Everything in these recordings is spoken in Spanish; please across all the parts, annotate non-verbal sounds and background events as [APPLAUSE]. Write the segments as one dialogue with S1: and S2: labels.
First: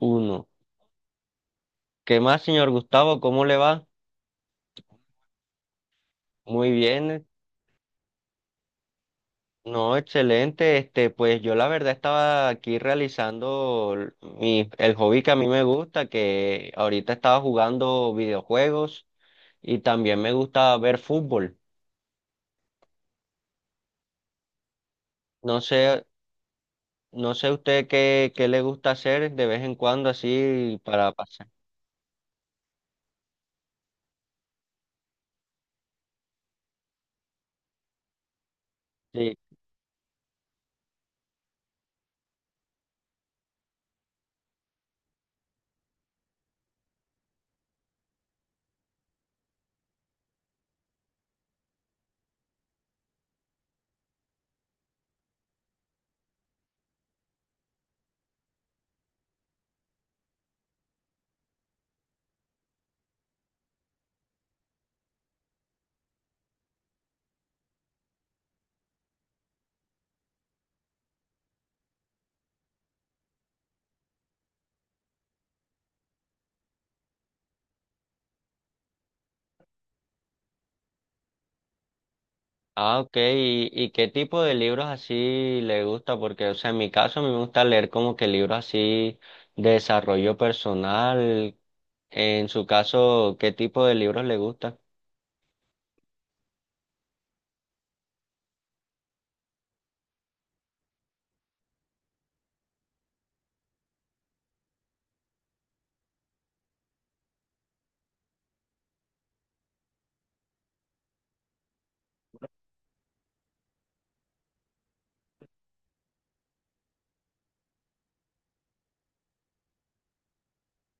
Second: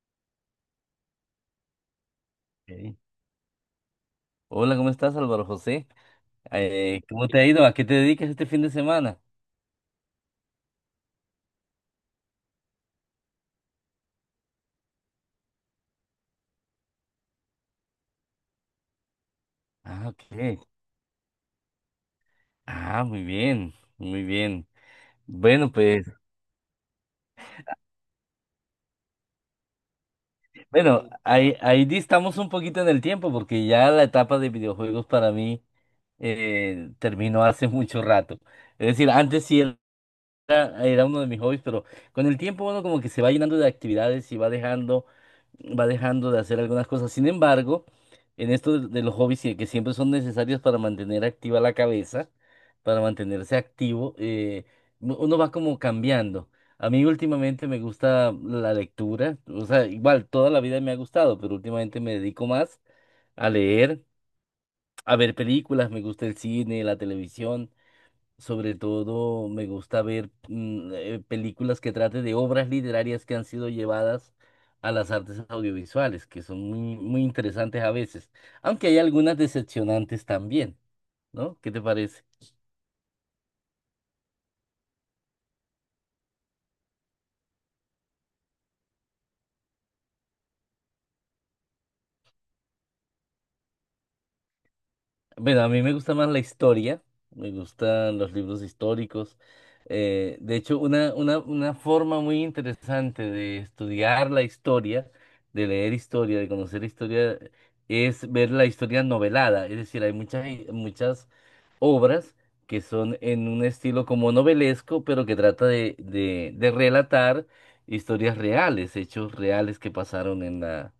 S1: Uno. ¿Qué más, señor
S2: Ok.
S1: Gustavo? ¿Cómo le va?
S2: Hola, ¿cómo estás, Álvaro José?
S1: Muy bien.
S2: ¿Cómo te ha ido? ¿A qué te dedicas este fin de semana?
S1: No, excelente. Pues yo la verdad estaba aquí realizando el hobby que a mí me gusta, que ahorita estaba jugando videojuegos y
S2: Ah,
S1: también me
S2: ok.
S1: gusta ver fútbol.
S2: Ah, muy bien, muy bien.
S1: No
S2: Bueno,
S1: sé,
S2: pues,
S1: no sé usted qué le gusta hacer de vez en cuando así
S2: bueno,
S1: para pasar.
S2: ahí, ahí distamos un poquito en el tiempo porque ya la etapa de videojuegos para mí terminó hace mucho rato. Es decir,
S1: Sí.
S2: antes sí era uno de mis hobbies, pero con el tiempo uno como que se va llenando de actividades y va dejando de hacer algunas cosas. Sin embargo, en esto de los hobbies que siempre son necesarios para mantener activa la cabeza, para mantenerse activo, uno va como cambiando. A mí últimamente me gusta la lectura, o sea, igual toda la vida me ha gustado, pero últimamente me dedico más a leer, a ver películas, me gusta el cine, la televisión. Sobre todo me gusta ver películas que traten de obras literarias que han sido llevadas a las artes audiovisuales, que son muy, muy interesantes a veces, aunque hay algunas decepcionantes también, ¿no? ¿Qué te parece?
S1: Ah, ok. ¿Y qué tipo de libros así le gusta? Porque, o sea, en mi caso a mí me gusta leer como que libros así de desarrollo personal. En su caso, ¿qué tipo de libros le gusta?
S2: Bueno, a mí me gusta más la historia, me gustan los libros históricos. De hecho, una forma muy interesante de estudiar la historia, de leer historia, de conocer historia, es ver la historia novelada. Es decir, hay muchas, muchas obras que son en un estilo como novelesco, pero que trata de relatar historias reales, hechos reales que pasaron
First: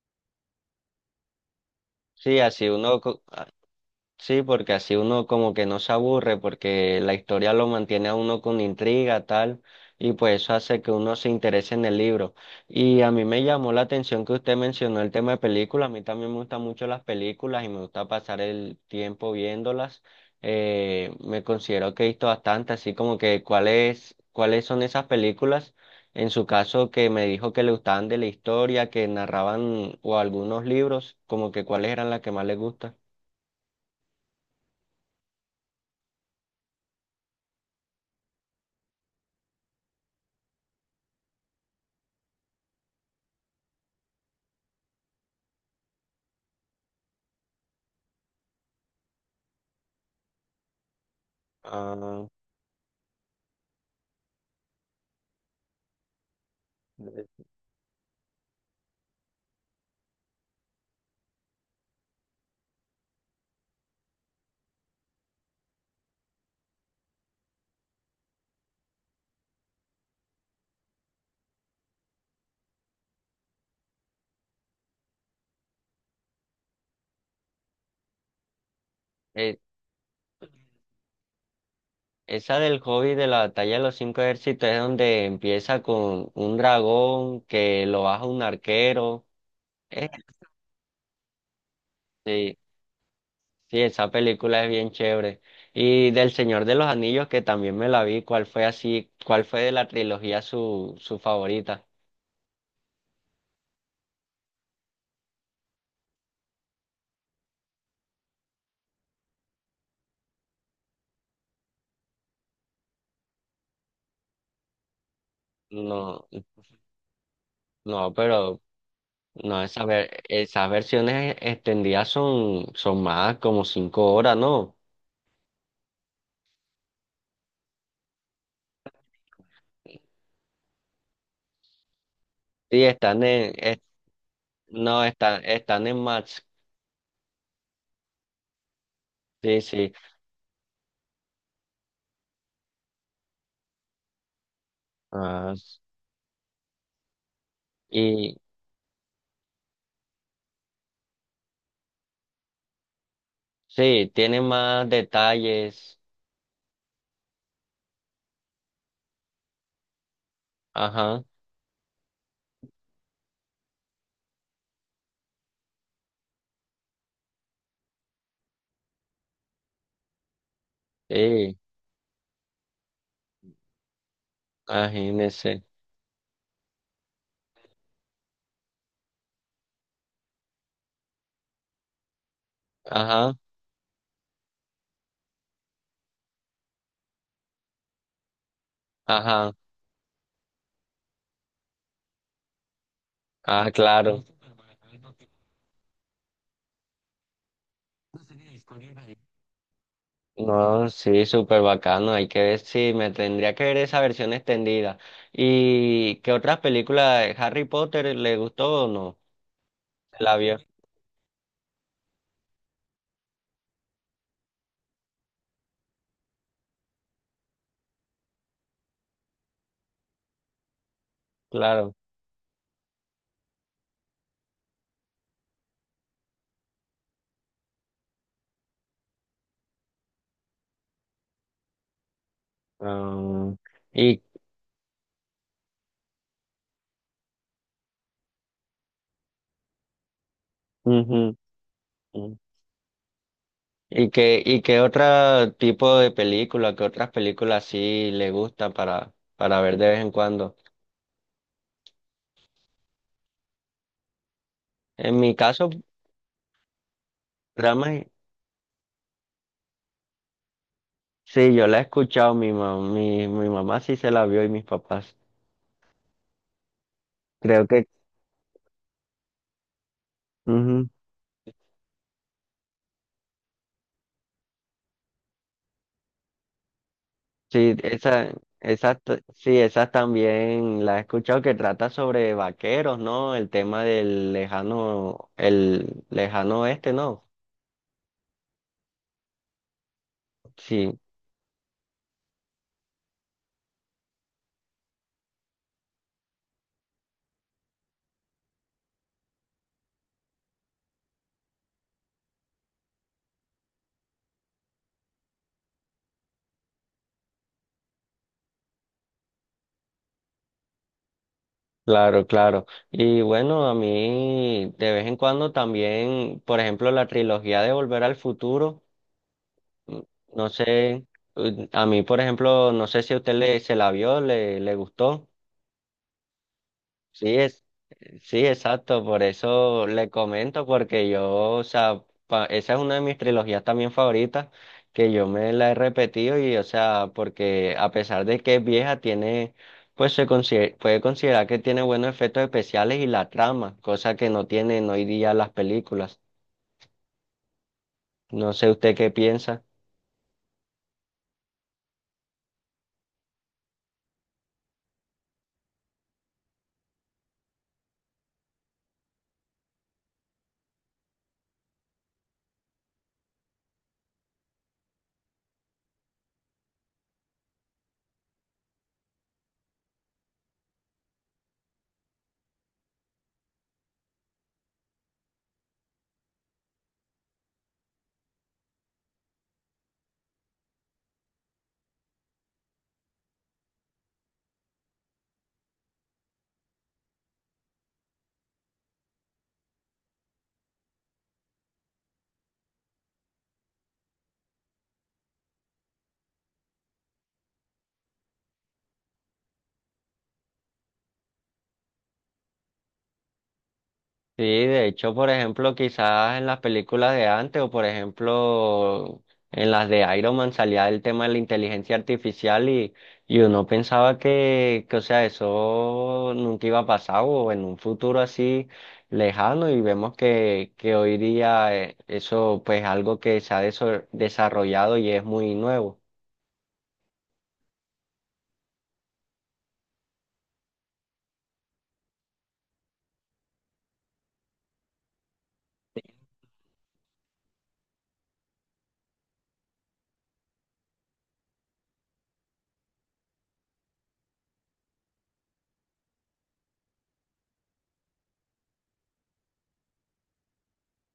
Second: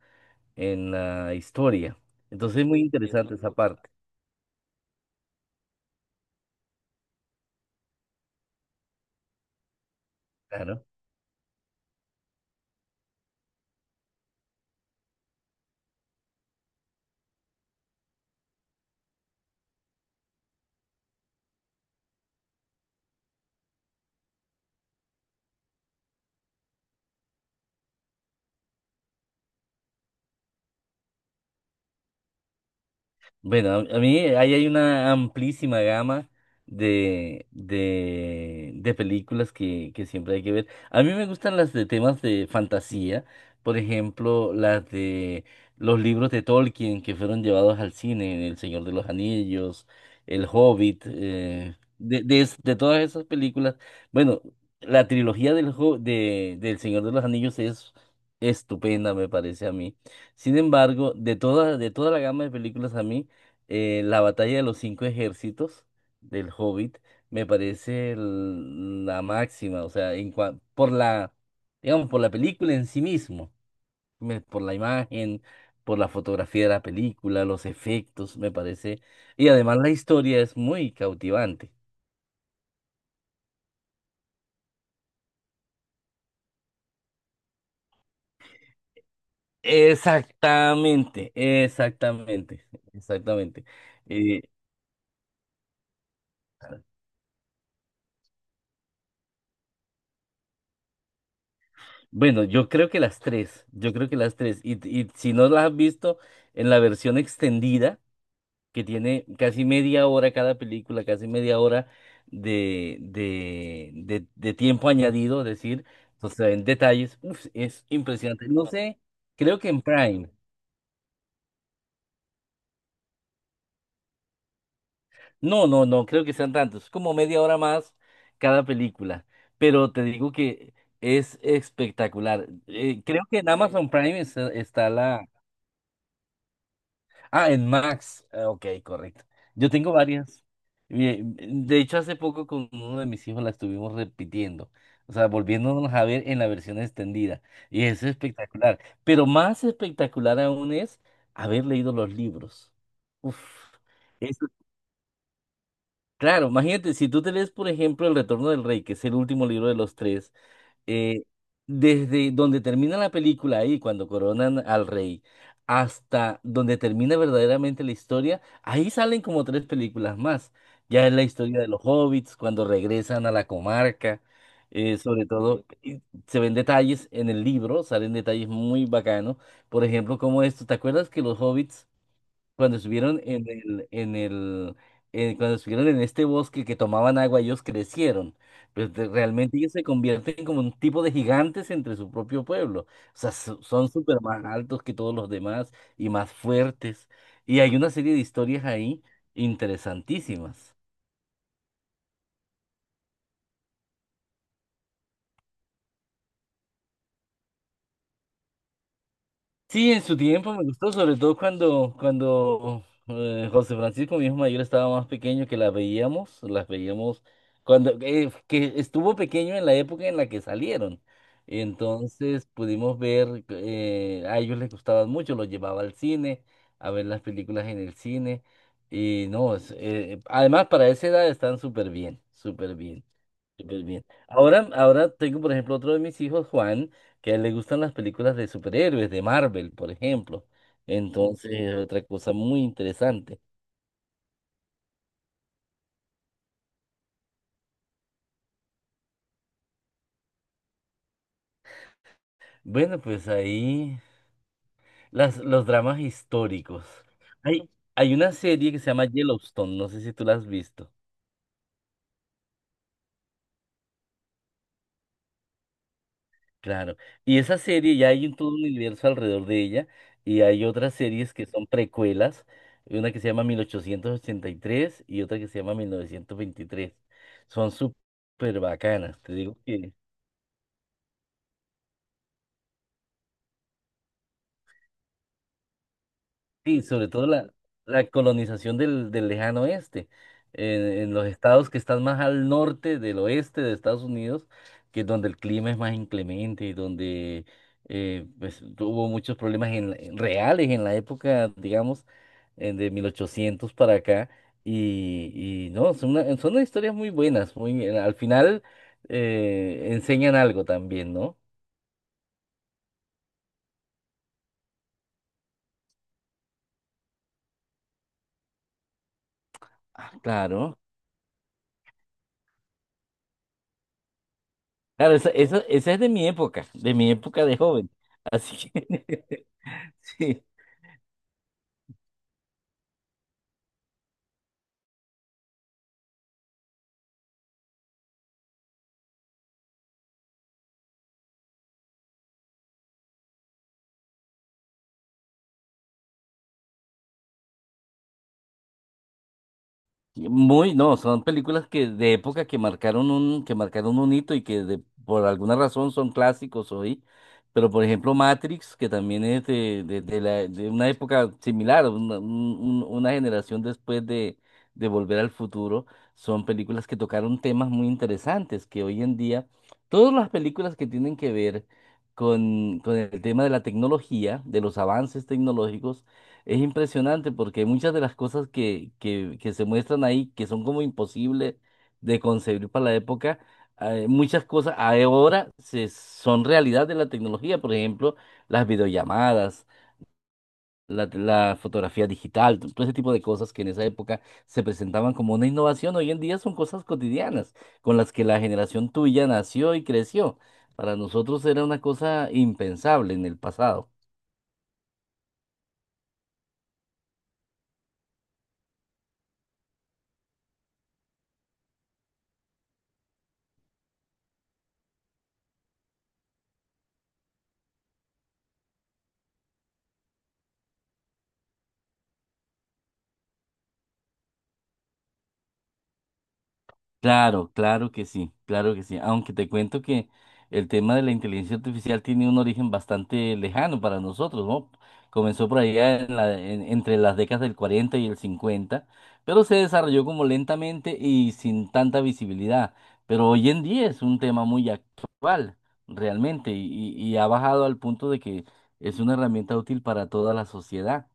S2: en la historia.
S1: Sí,
S2: Entonces es
S1: así
S2: muy
S1: uno co-
S2: interesante esa parte.
S1: Sí, porque así uno como que no se aburre, porque la historia lo mantiene a uno con intriga, tal, y pues eso hace
S2: Claro.
S1: que uno se interese en el libro. Y a mí me llamó la atención que usted mencionó el tema de películas, a mí también me gustan mucho las películas y me gusta pasar el tiempo viéndolas. Me considero que he visto bastante, así como que cuáles, cuáles son esas películas, en su caso que me dijo que le gustaban de la historia, que narraban o algunos libros, como que cuáles eran las que más le gustan.
S2: Bueno, a mí ahí hay una amplísima gama de películas que siempre hay que ver. A mí me gustan las de temas de fantasía, por ejemplo, las de los libros de Tolkien que fueron llevados al cine: El Señor de los Anillos, El Hobbit, de todas esas películas. Bueno, la trilogía del Señor de los Anillos es estupenda, me parece a mí. Sin embargo, de toda la gama de películas a mí, la batalla de los cinco ejércitos del Hobbit me parece la máxima, o sea, por la, digamos, por la película en sí mismo, por la imagen, por la fotografía de la película, los efectos, me parece, y
S1: Eh,
S2: además la historia es muy cautivante.
S1: Esa del hobby de la batalla de los cinco ejércitos es donde empieza con un dragón que lo baja un arquero. Eh,
S2: Exactamente,
S1: sí,
S2: exactamente, exactamente.
S1: sí, esa
S2: Eh,
S1: película es bien chévere. Y del Señor de los Anillos, que también me la vi, ¿cuál fue así, cuál fue de la trilogía su favorita?
S2: bueno, yo creo que las tres, yo creo que las tres, y si no las has visto en la versión extendida, que tiene casi media hora cada película, casi media hora de tiempo añadido, es decir,
S1: No,
S2: entonces en detalles, uf, es
S1: no,
S2: impresionante.
S1: pero
S2: No sé, creo
S1: no,
S2: que en Prime.
S1: esas versiones extendidas son, son más como cinco horas, ¿no?
S2: No, no, no, creo que sean tantos, como media hora más cada película, pero te digo que es espectacular.
S1: Sí, están
S2: Creo que en
S1: en, es-
S2: Amazon Prime está, está
S1: no,
S2: la...
S1: están, están en Max.
S2: Ah, en Max. Ah, ok, correcto.
S1: Sí,
S2: Yo
S1: sí.
S2: tengo varias. De hecho, hace poco con uno de mis hijos la estuvimos repitiendo. O sea,
S1: Ah,
S2: volviéndonos a ver en la versión extendida. Y es
S1: y
S2: espectacular. Pero más espectacular aún es haber leído los libros. Uf.
S1: sí, tiene
S2: Eso,
S1: más detalles.
S2: claro, imagínate, si tú te lees, por ejemplo, El Retorno del Rey, que es el último libro de los tres, eh,
S1: Ajá,
S2: desde donde termina la película ahí, cuando coronan al rey, hasta donde termina verdaderamente la historia, ahí salen como tres películas más. Ya es la
S1: sí,
S2: historia de los hobbits, cuando regresan a la comarca, sobre
S1: imagínese.
S2: todo, y se ven detalles en el libro, salen detalles muy bacanos. Por ejemplo, como esto, ¿te acuerdas que los hobbits cuando estuvieron
S1: Ajá,
S2: cuando estuvieron en este bosque que tomaban agua, ellos crecieron.
S1: ajá,
S2: Realmente ellos se convierten como un tipo de gigantes entre su propio pueblo. O sea,
S1: ah,
S2: son súper
S1: claro.
S2: más altos que todos los demás y más fuertes. Y hay una serie de historias ahí interesantísimas.
S1: No, sí, súper bacano. Hay que ver si me tendría que ver esa versión extendida. ¿Y qué otras películas de Harry Potter le gustó o no?
S2: Sí, en su
S1: ¿La
S2: tiempo
S1: vio?
S2: me gustó, sobre todo cuando José Francisco, mi hijo mayor, estaba más pequeño, que las veíamos cuando que estuvo pequeño en la época en la que salieron.
S1: Claro.
S2: Entonces pudimos ver, a ellos les gustaban mucho, los llevaba al cine, a ver las películas en el cine. Y no, además para esa edad están súper bien, súper bien.
S1: Ah,
S2: Y pues bien.
S1: y,
S2: Ahora, ahora tengo, por ejemplo, otro de mis hijos, Juan, que a él le gustan las películas de superhéroes, de Marvel, por ejemplo.
S1: ujú,
S2: Entonces, es otra cosa
S1: ujú.
S2: muy interesante.
S1: ¿Y qué otro tipo de película, qué otras películas sí le gustan para ver de vez en cuando?
S2: Bueno, pues ahí
S1: En mi
S2: las, los
S1: caso,
S2: dramas históricos. Hay,
S1: dramas,
S2: hay una serie que se llama Yellowstone, no sé si tú la has visto.
S1: sí, yo la he escuchado, mi mamá, mi mamá sí se la vio y mis papás.
S2: Claro. Y esa
S1: Creo que,
S2: serie ya hay un todo un universo alrededor de ella y hay
S1: ujú,
S2: otras series que son precuelas, una que se llama 1883 y otra que se llama 1923. Son
S1: sí, esa,
S2: súper bacanas, te digo
S1: sí, esas
S2: que...
S1: también la he escuchado que trata sobre vaqueros, ¿no? El tema del lejano, el lejano
S2: Sí,
S1: oeste,
S2: sobre
S1: ¿no?
S2: todo la, la colonización del lejano oeste,
S1: Sí.
S2: en los estados que están más al norte del oeste de Estados Unidos, que es donde el clima es más inclemente y donde pues, hubo muchos problemas en reales en la época, digamos, de 1800 para acá. Y no, son unas historias muy buenas, muy, al final enseñan algo también, ¿no?
S1: Claro, claro. Y bueno, a mí de vez en cuando también, por ejemplo, la trilogía de Volver al Futuro, mm,
S2: Ah,
S1: no
S2: claro.
S1: sé, mm, a mí, por ejemplo, no sé si a usted se la vio, le
S2: Claro,
S1: gustó.
S2: esa es de mi época, de mi
S1: Sí,
S2: época de
S1: es,
S2: joven.
S1: sí,
S2: Así
S1: exacto, por
S2: que
S1: eso
S2: [LAUGHS]
S1: le
S2: sí,
S1: comento, porque yo, o sea, esa es una de mis trilogías también favoritas, que yo me la he repetido y, o sea, porque a pesar de que es vieja, tiene, puede considerar que tiene buenos efectos especiales y la trama, cosa que no tienen hoy día las películas. No sé usted qué piensa.
S2: muy... No, son películas que de época que marcaron un hito y que por alguna razón son clásicos hoy. Pero por ejemplo Matrix, que también es de una época similar, una generación después de Volver al Futuro, son películas que tocaron temas muy interesantes, que hoy en día, todas las películas que tienen que ver con el tema de la tecnología, de los avances tecnológicos, es impresionante porque muchas de las cosas que se muestran ahí, que son como imposibles de concebir para la época, muchas cosas ahora son realidad de la tecnología, por ejemplo, las videollamadas, la fotografía digital, todo ese tipo de cosas que en esa época se presentaban como una innovación, hoy en día son cosas cotidianas con las que la generación tuya nació y creció. Para nosotros era una cosa impensable en el pasado.
S1: Sí, de hecho, por ejemplo, quizás en las películas de antes o por ejemplo en las de Iron Man salía el tema de la inteligencia artificial y uno pensaba que, o sea, eso nunca iba a pasar o en un futuro así lejano y vemos que hoy día eso pues algo que se ha desarrollado y es muy nuevo.
S2: Claro, claro que sí, claro que sí. Aunque te cuento que el tema de la inteligencia artificial tiene un origen bastante lejano para nosotros, ¿no? Comenzó por allá entre las décadas del 40 y el 50, pero se desarrolló como lentamente y sin tanta visibilidad. Pero hoy en día es un tema muy actual, realmente, y ha bajado al punto de que es una herramienta útil para toda la sociedad.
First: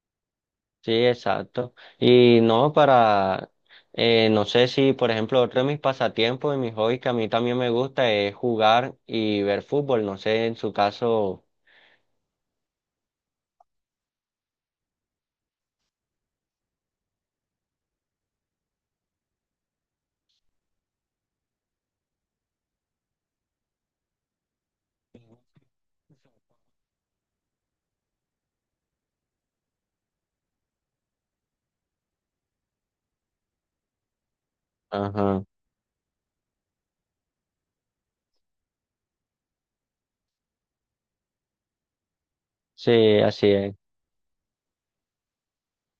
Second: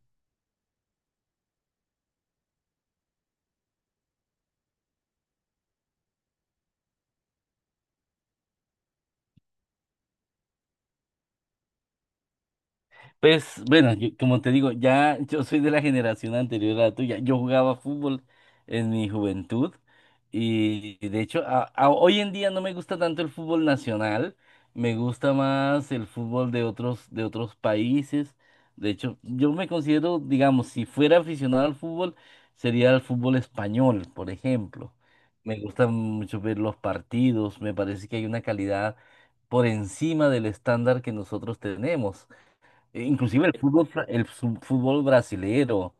S1: Sí, exacto. Y no para, no sé si, por ejemplo, otro de mis pasatiempos y mis hobbies que a mí también me gusta es jugar y ver fútbol. No sé, en su caso.
S2: Pues bueno, como te digo, ya yo soy de la generación anterior a la tuya. Yo jugaba fútbol en mi juventud y de hecho hoy en día no me gusta tanto el fútbol nacional, me gusta más el fútbol de otros países. De hecho, yo me considero, digamos, si fuera aficionado al fútbol, sería el fútbol español, por ejemplo.
S1: Ajá.
S2: Me gusta mucho ver los partidos, me parece que hay una calidad por encima del estándar que nosotros tenemos. E
S1: Sí, así
S2: inclusive el
S1: es.
S2: fútbol, fútbol brasilero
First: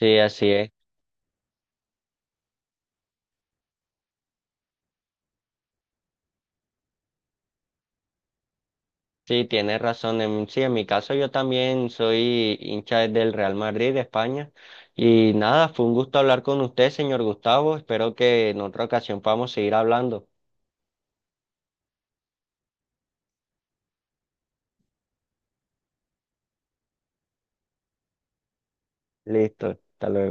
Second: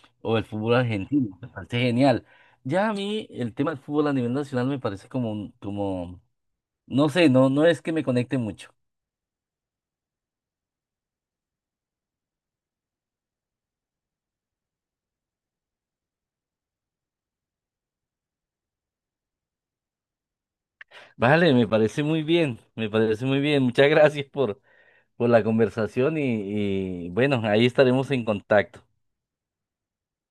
S1: Sí,
S2: o el
S1: así es.
S2: fútbol argentino, me parece genial. Ya a mí el tema del fútbol a nivel nacional me parece como, como, no sé, no, no es que me conecte mucho.
S1: Sí, tienes razón. En, sí, en mi caso yo también soy hincha del Real Madrid de España. Y nada, fue un gusto hablar con usted, señor Gustavo. Espero que en otra ocasión podamos seguir hablando.
S2: Vale, me parece muy bien, me parece muy bien. Muchas gracias por la conversación y bueno, ahí estaremos en contacto.
S1: Listo, hasta luego.